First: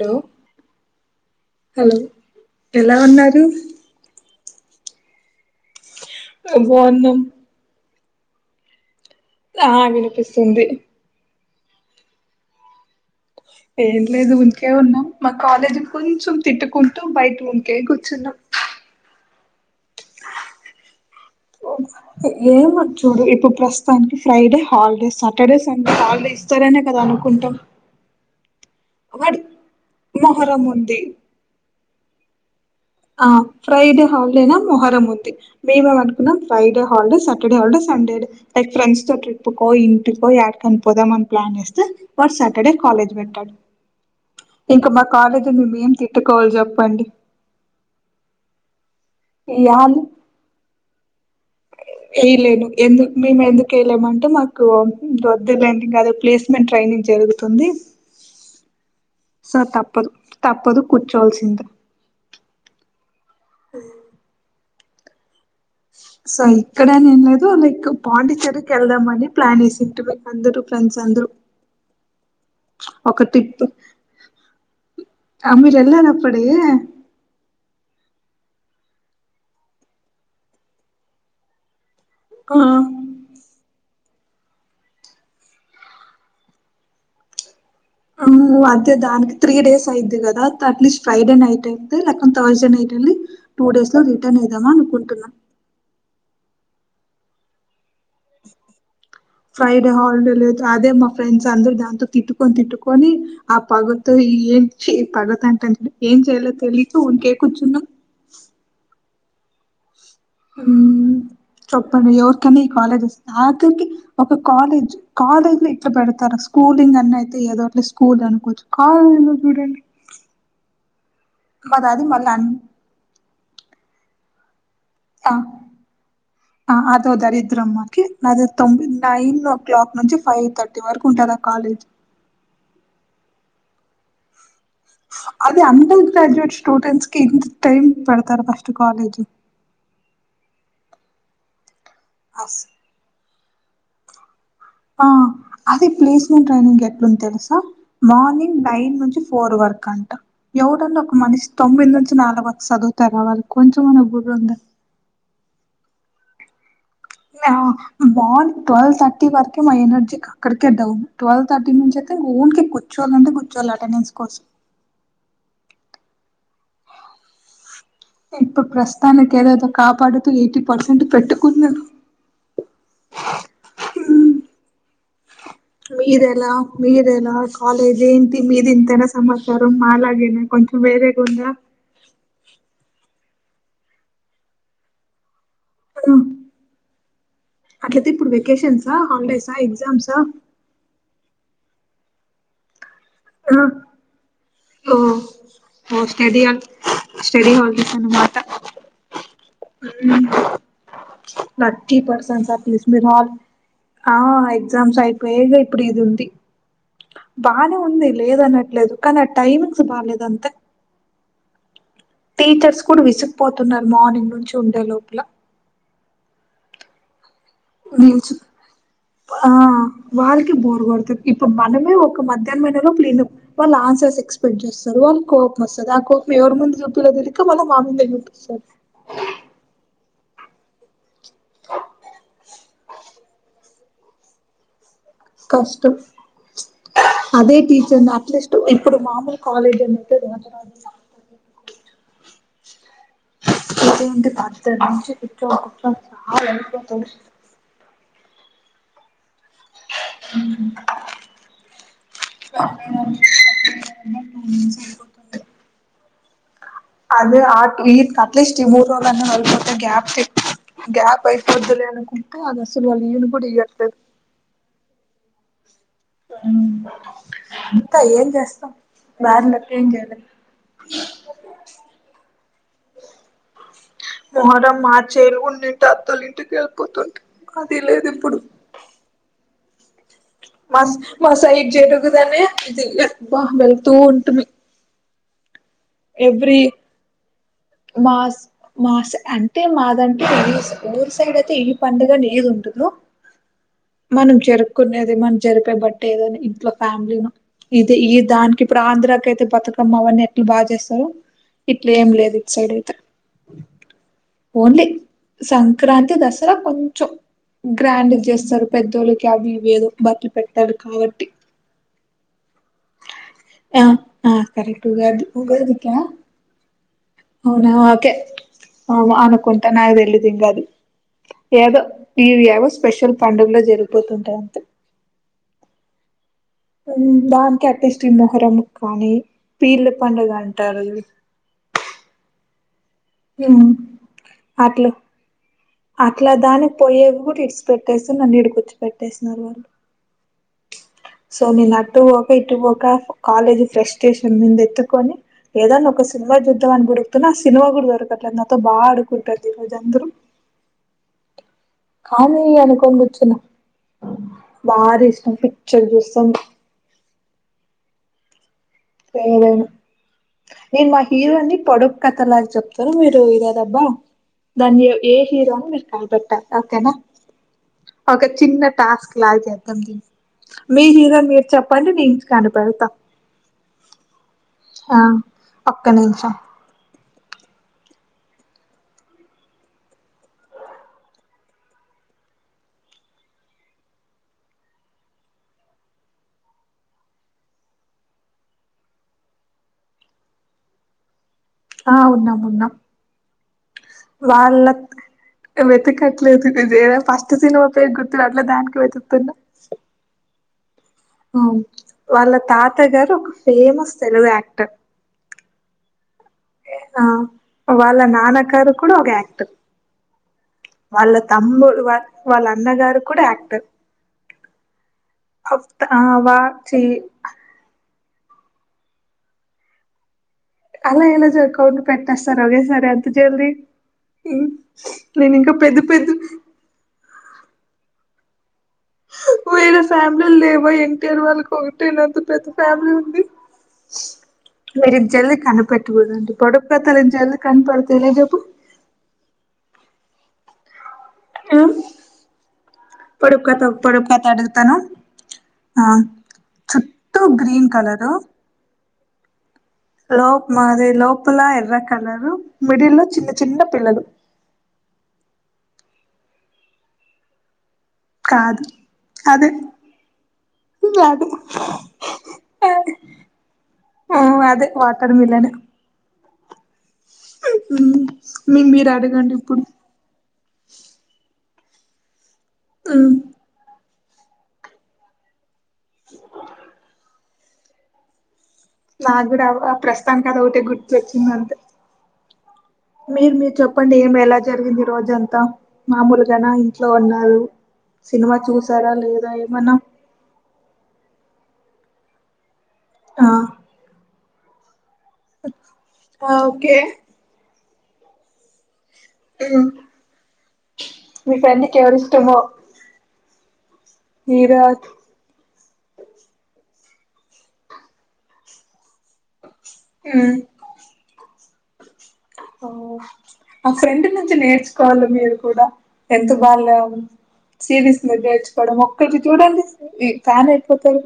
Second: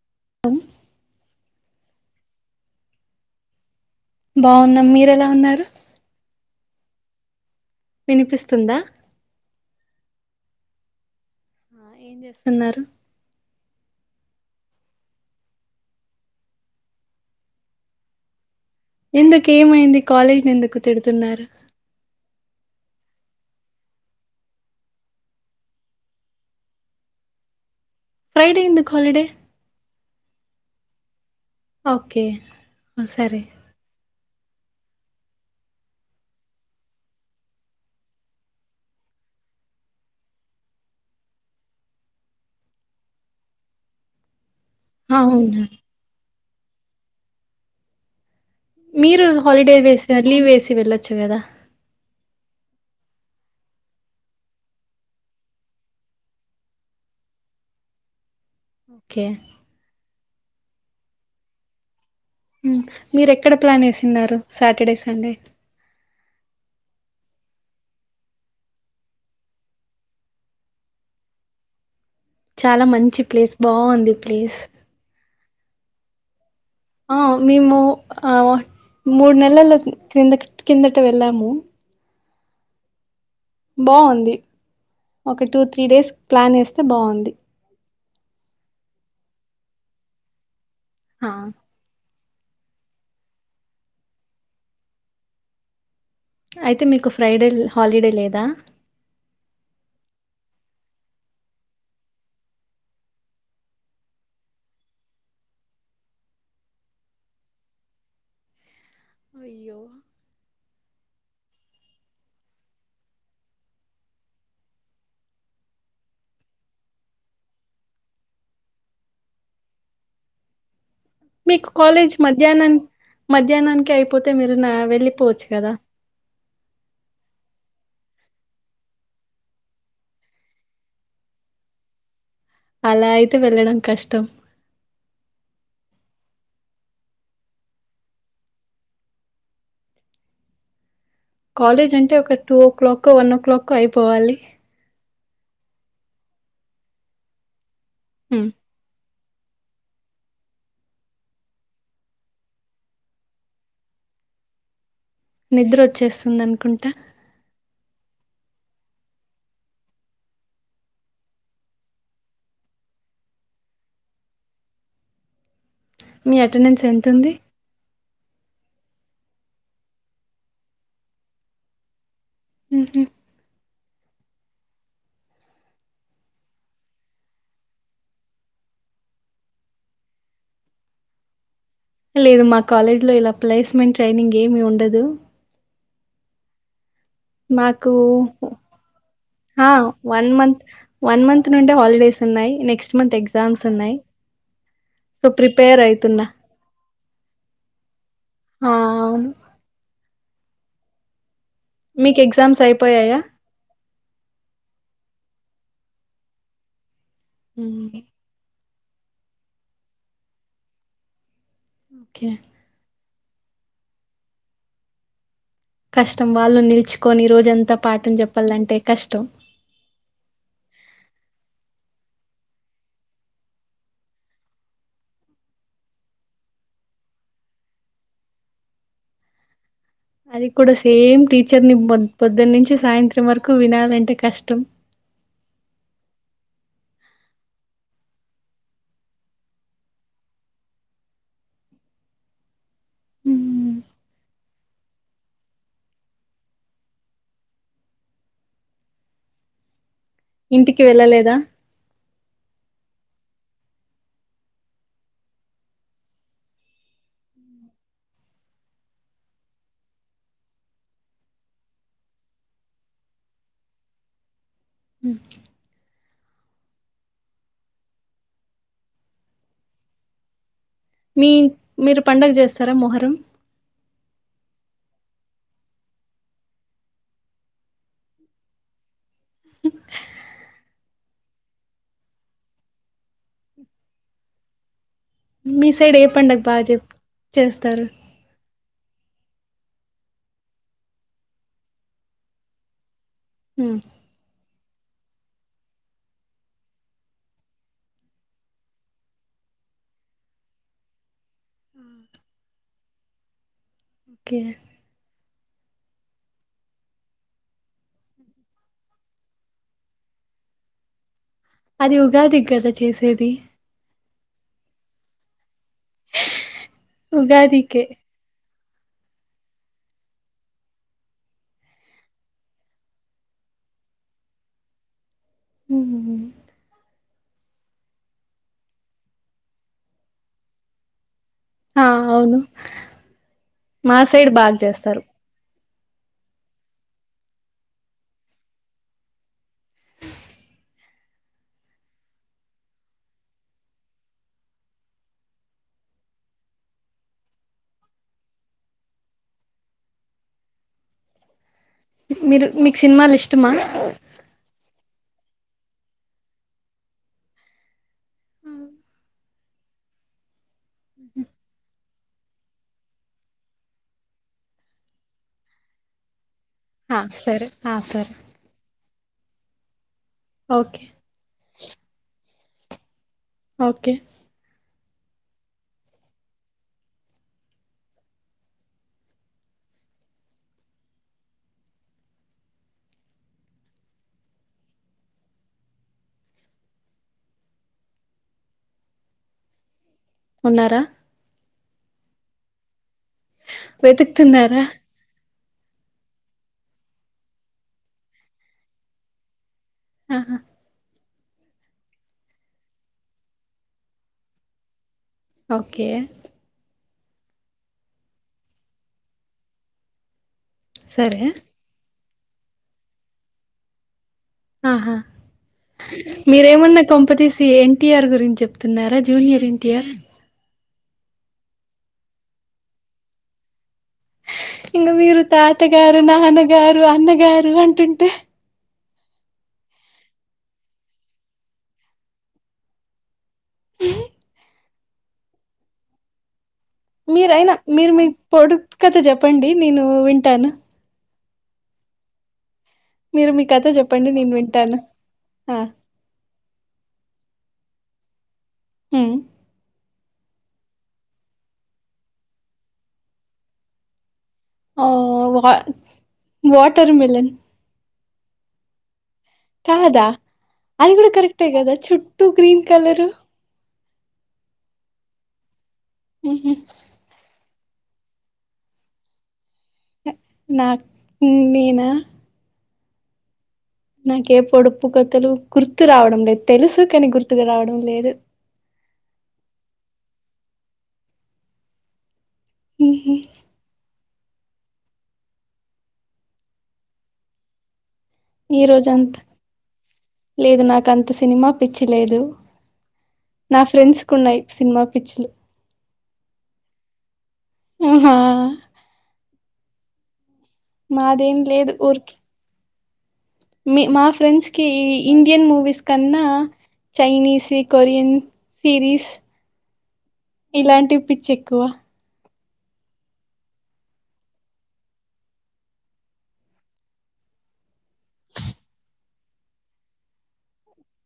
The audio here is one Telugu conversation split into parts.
హలో అం హలో ఎలా ఉన్నారు బాగున్నాం మీరెలా ఉన్నారు బావున్నాం వినిపిస్తుందా ఆ వినిపిస్తుంది ఏం చేస్తున్నారు ఏం లేదు ఊరికే ఉన్నాం మా కాలేజీ కొంచెం తిట్టుకుంటూ బయట ఊరికే కూర్చున్నాం ఎందుకు ఏమైంది కాలేజ్ ని ఎందుకు తిడుతున్నారు ఏమో చూడు ఇప్పుడు ప్రస్తుతానికి Friday holiday Saturday Sunday holiday ఇస్తారనే కదా అనుకుం టం ఫ్రైడే ఎందుకు హాలిడే మొహరం ఉంది ఓకే ఆ సరే ఫ్రైడే హా మొహరం ఉంది మేమ్ అనుకున్నాం Friday holiday Saturday holiday సండేడే like friends తో ట్రిపుకో ఇంటికో ఏడకని పోదామని ప్లాన్ చేస్తే వర్ సాటర్డే కాలేజ్ పెట్టాడు [inaudible] ఇంకా మా అవునా కాలేజీని మేం తిట్టుకోవాలి చెప్పండి మీరు హాలిడే ఇయాలు వేసి లీవ్ వేసి వెళ్లొచ్చు కదా వేయలేను ఎందు మేము ఎందుకు వేయలేమంటే మాకు వద్దలేంటికా అదే ప్లేస్మెంట్ ట్రైనింగ్ జరుగుతుంది అ సో తప్ప తప్పదు కూర్చోల్సిందే మీర ఎక్కడ ప్లాన్ వేసిన్నారు సాటర్డే సండే సో ఇక్కడేని ఏం లేదు లైక్ పాండిచ్చేరికి వెళ్దామ అని ప్లాన్ వేసిట్టు మీకు అందరు ఫ్రెండ్స్ అ అందురూ చాలా మంచి ప్లేస్ బాగుంది ప్లేస్ వెళ్లారప్పుడే ఆ మేము ఆ మూడు నెలల కింద కిందట వెళ్ళాము ఆ బాగుంది ఒక టూ త్రీ డేస్ ప్లాన్ వేస్తే బాగుంది అంతే దానికి త్రీ డేస్ అయిద్ది కదా అట్లీస్ట్ ఫ్రైడే నైట్ అయితే తర్స్ డే నైట్ వెళ్ళి టూ డేస్ లో రిటర్న్ వేద్దామని అనుకుంటున్నాను అయితే మీకు ఫ్రైడే హాలిడే లేదా ఫ్రైడే హాలిడే లేదు అదే మా ఫ్రెండ్స్ అందరు దాంతో తిటుకొని తిట్టుకొని ఆ పగతో ఏం చెయ్ పగతగా ఏం చేయాలో తెలియక ఊరికే కూర్చున్నాం [inaudible] అయ్యో ఉమ్ చెప్పండి ఎవరికన్నా ఈ కాలేజ్ వస్తుంది ఆఖరికి ఒక కాలేజ్ కాలేజ్ లో ఇట్లా పెడతారా స్కూలింగ్ అన్న అయితే ఏదోట్లే స్కూల్ అనుకోవచ్చు కాలేజీ లో చూడండి మీకు మాది అది కాలేజ్ మళ్ళీ అన్ మధ్యాహ్నానికి మధ్యాహ్నానికి అయిపోతు టా ఆదో దరిద్రముమా ఓకే నాది తొంది నైన్ ఓ క్లాక్ నుంచి ఫైవ్ థర్టీ వరకు ఉంటదా ఆ కాలేజ్ అలా అయితే వెళ్ళడం కష్టం అదే అండర్ గ్రాజ్యుయేట్ స్టూడెంట్స్ కి ఇంత టైమ్ పెడతారు ఫస్ట్ కాలేజీ కాలేజ్ అంటే ఒక టూ అస్ o'clock one o'clock అయిపోవాలి అదే ప్లేస్మెంట్ టైనింగ్ ఎట్లుంది తెలుసా హ్మ్, మార్నింగ్ నైన్ నుంచి ఫోర్ వర్ కంట ఎవడన్నా ఒక మనిషి తొమ్మిది నుంచి నాలుగు వక్క చదువుత రావాలి కొంచెం అన్నా బుర్ర ఉందా నిద్ర వచ్చేస్తుంది అనుకుంటే ఆ మార్నింగ్ ట్వెల్వ్ థర్టీ వరకే మా ఎనర్జీ అక్కడికేడవు ట్వెల్వ్ థర్టీ నుంచి అ ఊన్ కి కూర్చోవల్ల అంటే కూర్చోవాల్ల అటెండెన్స్ కోసం అ మీ అటెండెన్స్ ఎంతుంది ఇప్పుడు ప్రస్తుతానికి ఏదోదో కాపాడుతూ ఎయిటీ పర్సెంట్ పెట్టుకున్నాను మ్హూ. మీదేలా మీర ఎలా కాలేజ్ ఏంటి మీది ఇంతేనా సమాచారం మాలగేనా కొ వేరే గుడా లేదు మా కాలేజ్ లో ఇలా ప్లేస్మెంట్ ట్రైనింగ్ ఏమి ఉండదు పడ మాకు హాలిడేసా ఆ ఎగ్జామ్సా వన్ మంత్ వన్ మంత్ నుండే హాలిడేస్ ఉన్నాయి నెక్స్ట్ మంత్ ఆ ఎగ్జామ్స్ ఉన్నాయి ఓ సో ప్రిపేర్ ఓ అయితున్నా స్టడి హాల్ స్టడి హాలిడేస్ అన్నమాట ఆ అవును ఉమ్ వర్తి మీకు పర్సన్స్ ఎగ్జామ్స్ ది అయిపోయాయా మిలాల్ ఆ ఎగ్జామ్స్ అయిపోయయిగా ఇప్పుడు ఇది ఉంది బానే మ్మ్. ఉంది లేదన్నట్ లేదు కానీ ఆ టైమింగ్స్ బాలేదు అంతే ఓకే టీచర్స్ కూడా విసుక్పోతున్నారు మార్నింగ్ నుంచి ఉండే లోపల కష్టం వాళ్ళు నిల్చుకొని రోజంతా పాఠం నీచ్ చెప్పాలంటే కష్టం ఆ వాల్కి బోర్ గొడుతాద్ ఇప్పుడు మనమే ఒక మధ్యాహ్నమైన లోపులిం వాళ్ళు ఆన్సర్స్ ఎక్స్పెక్ట్ చేస్తారు వాళ్ళు కోపం వస్తారు ఆ కోప్ ఎవరి ముందు చూపియ్యాలో తెలీక మల్ల మామిందే చూపిస్తారు అది కూడా సేమ్ టీచర్ ని బోద్ పొద్దునుంచి చి సాయంత్రం వరకు వినాలంటే కష్టం కష్టం అదే టీచర్ని అట్లీస్ట్ ఇప్పుడు మామూలు కాలేజ్ అన్ని [unintelligible] మ్మ్. [unintelligible] పద్దున్నుంచి కూర్చొని కూర్చొని సాల్ అయిపోతది ఇంటికి వెళ్ళలేదా [unintelligible] అది ఆ ఇట్ కట్లీస్ట్ ఈ మూడు రోజులన్న [unintelligible] గ్యాప్ గ్యాప్ అయిపోదులేఅన్కుంటు అది ఆసలు వాళ్ళ ఈయన కూడా ఇయ్యారూ తెలుస్ ఉమ్ ఉమ్ అంతా ఏం చేస్తాం దారిలేక్క ఏం చేయలేం మీ మీరు పడుగ చేస్తారా మొహరం మా చెల్లి ఉండిటే అతోల్ల ఇంటికి వెళ్ళిపోతుంటి అది లేదు ఇప్పుడు మా మా సైడ్ జరుగుదనే ఇది బాగా వెళ్తూ ఉంటుమి మీ సైడ్ ఏ పండగ ఎవ్రీ బాగా చె చేస్తారు మాస్ మాస్ అంటే మాదంటే ఏ ఊరు సైడ్ అయితే ఈ పండుగ లేది ఉండదు మ్మ్. మనం జరుపుకునేది మనం జరిపే బట్టి ఏదోని ఇంట్లో ఫ్యామిలీ ఇది ఈ దానికి ఇప్పుడు ఆంధ్రాకయితే బతుకమ్మ అవన్నీ ఎట్లా బాగా చేస్త రు ఇట్ల ఏమి లేదు ఇట్ సైడ్ అయితే ఓకే ఓన్లీ సంక్రాంతి దసరా కొంచం గ్రాండ్ చేస్తారు పెద్దోళ్ళకి అవివీ ఏదో బట్లు పెడ్తారు కాబట్టి అది ఉగాది కదా చేసేది ఆ ఆ కరెక్ట్ ఉగాది ఉగాది [unintelligible] అవునా ఉగాదికే ఓకే అవును అనకుంటా నాది తెల్వదిగా అది ఏదో ఈ ఇవి ఏవో స్పెషల్ పండుగలో జరిగిపోతుంటాయి అంతే ఉమ్ హు ఉమ్ దానికి అట్లీస్ట్ మొహరం కానీ పీర్ల పండుగ అంటారు ఆ అవును మా సైడ్ బాగ అట్లా చేస్తారు అట్లా దానికి పోయేకి కూడా ఇడిచిపెట్టేసి నన్నిడ కూర్చు పెెట్టేసన్నారు వాళ్ళు సో నేను అటు పోక ఇటు పోక కాలేజీ ఫ్రస్ట్రేషన్ మీద ఎత్తుకొని ఏదన్నా ఒక సినిమా చూదాం అని బుడుగుతున్నా ఆ సినిమా కూడా దొరకట్లేదు నాతో బాగా అడుకుంటుది ఈ రోజు అందరూ కానీ మీరు మీకు అనుకోనీ సినిమాలు కూర్చున్న ఇష్టమా బా తీస్ ఉ పిక్చర్ చూస్తాం లేవేమో నేను మా హీరో ని పొడు కా లాగ చెప్తార మీరు ఇదేదబ్బా దాన్ని ఏ హీరో అని మీరు కనిపెట్టా ఓకేనా ఆ, సరే ఆ సరే ఒక చిన్న టాస్క్ లా చేద్దాం దీన్నీ ఓకే మీ హీరో మీరు చెప్పండి నేను కనిపెడతా ఓకే ఆ ఒక్క నిమిషం ఉన్నారా ఆ ఉన్నాం ఉన్నాం వెతుకుతున్నారా వాళ్ళ వెతకట్లేదు ఇది ఏదో ఫస్ట్ సినిమా పేరు గుర్తుకు రావట్లే దానికి వెతుకుతున్నా ఆహా ఆ వాళ్ళ తాత గారు ఒక ఫేమస్ తెలుగు యాక్టర్ ఓకే ఆ వాళ్ళ నాన్నగారు కూడా ఒక యాక్టర్ వాళ్ళ సరే. తమ్ముడు వాళ్ళ అన్నగారు కూడా యాక్టర్ ఆహా ఆ వా ఛీ మీరేమన్న కొంపతీసి ఎన్టీఆర్ గురి రించి చెప్తున్నారా జూనియర్ ఎటీఆర్ అలా ఎలా చే కౌంట్ పెట్టేస్తారు ఒకే సారి అంత జల్ది ఇంగా మీరు తాత గారు పెద్ద నాన్నగారు అన్నగారు అంటుంటే వేరే ఫ్యామిలీలు లేవా ఎన్టీఆర్ వాళ్ళకి ఒకటేనా అంత పెద్ద ఫ్యామిలీ ఉంది మీరు జల్ది కనీపేట్టకూడదండి మీరు అయినా మీరు మీ పొడుపు కథ చెప్పండి నేను వింటాను ఆ మీరు మీ పొడుపు కథ పొడుపు జెప్పండి కథ నేను అడుగుతాను వింటాను. ఆ చుట్టూ గ్రీన్ కలర్ ఉ లోప్ మాది లోపలా ఎర్ర కలర్ మిడిల్ లో చిన్న చిన్న పిల్లలు అ వా వాటర్ మిలన్ కాదు అదే కాదా అది కూడా అదే కరెక్ట్ కదా చుట్టూ గ్రీన్ కలర్ ఉ అదే వాటర్ మిలన్ ఉహు ఉ మీ మీరు అడగండి ఇప్పుడు నాకు నేనా ఉ నాకే ఏ పొడుపు కథలు గుర్తు రావడం లేదు తెలుసు కానీ గుర్తుకు రావడం లేదు నాకు కూడా ఆ ప్రస్తుతానికి అది ఒకటే గుర్తుచ్చింది అంతే ఉహు. మీరు మీరు చెప్పండి ఏ మ ఎలా జరిగింది ఈ రోజు అంతా మామూలుగాన ఇంట్లో ఉన్నారు సినిమా ఈ రోజ చూసారా అంత లేదా ఏమన్నా లేదు నాకు అంత సినిమా పిచ్చి లేదు ఆ నా ఫ్రెండ్స్ కు ఉన్నాయి సినిమా పిచ్చిలు ఆ ఒకే ఆహా మీ మాదేం ఫ్రెండ్ లేదు కి ఎవరు ఊరికి ఇష్టమో మా ఫ్రెండ్స్ హీరో కి ఇండియన్ మూవీస్ కన్నా చైనీస్ వి కొరియన్ సిరీస్ ఉమ్ ఇలాంటివి పిచ్చి కువ ఓ ఆ ఫ్రెండ్ నుంచి నేర్చుకోవాలి మీరు కూడ [unintelligible] సిరీస్ మీర్ నేర్చుకోవడం ఒక్కటి చూడండి ఈ ఫ్యాన్ అయిపోతారు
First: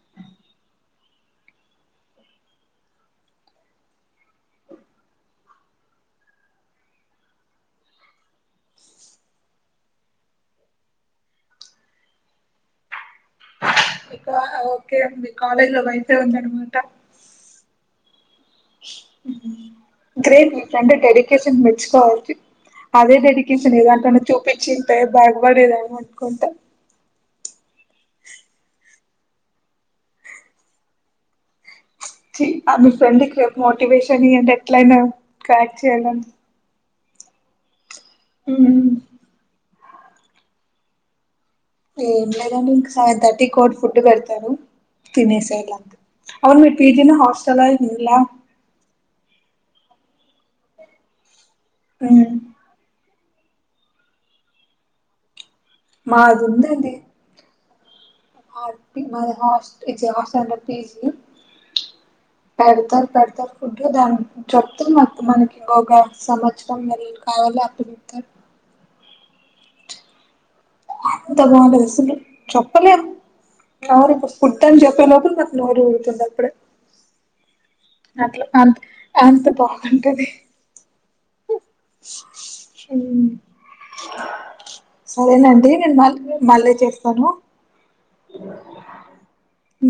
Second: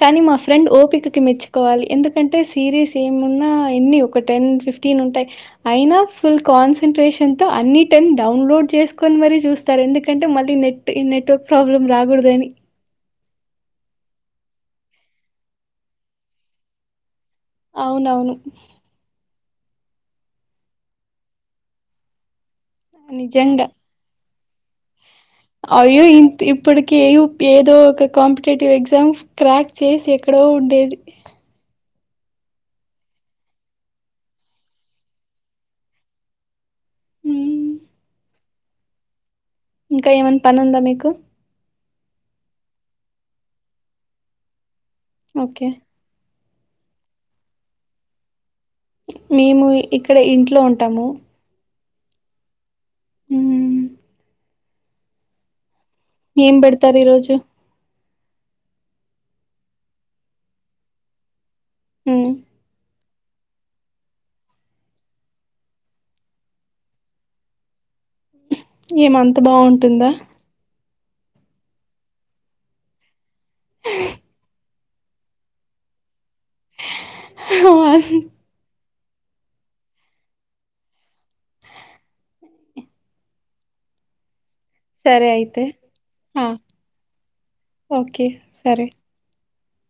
కానీ మా ఫ్రెండ్ ఓపికకి మెచ్చుకోవాలి ఎందుకంటే సిరీస్ ఏమున్నా ఎన్ని ఒక టెన్ ఫి ఫిఫ్టీన్ ఉంటాయి అయినా ఫుల్ కాన్సంట్రేషన్తో అన్ని టెన్ డౌన్లోడ్ చేసుకొని మరీ చూస్ ఎందుకంటే మళ్ళీ నెట్ ఈ నెట్ ప్రాబ్లం రాగూడదని ఆ ఓకే మీ కాలేజ్ లో వైన్సే ఉందనిమాట అవునవును. [unintelligible] అంటే డెడికేషన్ మెచ్చుకోవాలి. అదే నిజంగా. డెడికేషన్ ఏదాంటన్న చూపించింటే, బాగుపడేదాన్ని అయ్యో ఇంత్ అనుకుంటా ఇప్పటికి [unintelligible] ఏదో ఒక కాంపిటేటివ్ ఎగ్జామ్ క్రాక్ చేసి ఎక్కడో ఉండేది. ఆ మీ ఫ్రెండ్ కి మోటివేషన్ ఇయ్యండి. ఎట్లాయిన క్రాక్ చేయాల ఉ ఉ ఇంకా ఏమన్నా పని ఉందా మీకు. ఏం లేదండి, ఇంక సెవెన్ థర్టీ [unintelligible] ఫుడ్ పెడతారు ఓకే. తినేసేయాలి అంతె. అవును మీది పీజీ నా హాస్టల ఇళ్ల మేము ఇక్కడ ఇంట్లో ఉంటాము ఉ ఊ మాది ఏం ఉందండి పెడతారు ఈ రోజు [inaudible] హ్మ్. పెడతారు ఫుడ్ దాని చెప్తు మనకి ఇంకొక సంవత్సరం [unintelligible] కావలో అప్పుడు. [unintelligible] ఎం అంత బాగుంటుంద [unintelligible] అస్సలు చెప్పలేం అ [unintelligible] చెప్పేలోపు నాకు నోరూరుతుంది అప్పుడె [unintelligible] అంత బాగుంటది [unintelligible] సరే అయితే సరేనండి నేను మళ్ ఆ మళ్ళీ చేస్తాను. ఓకే సరే ఉ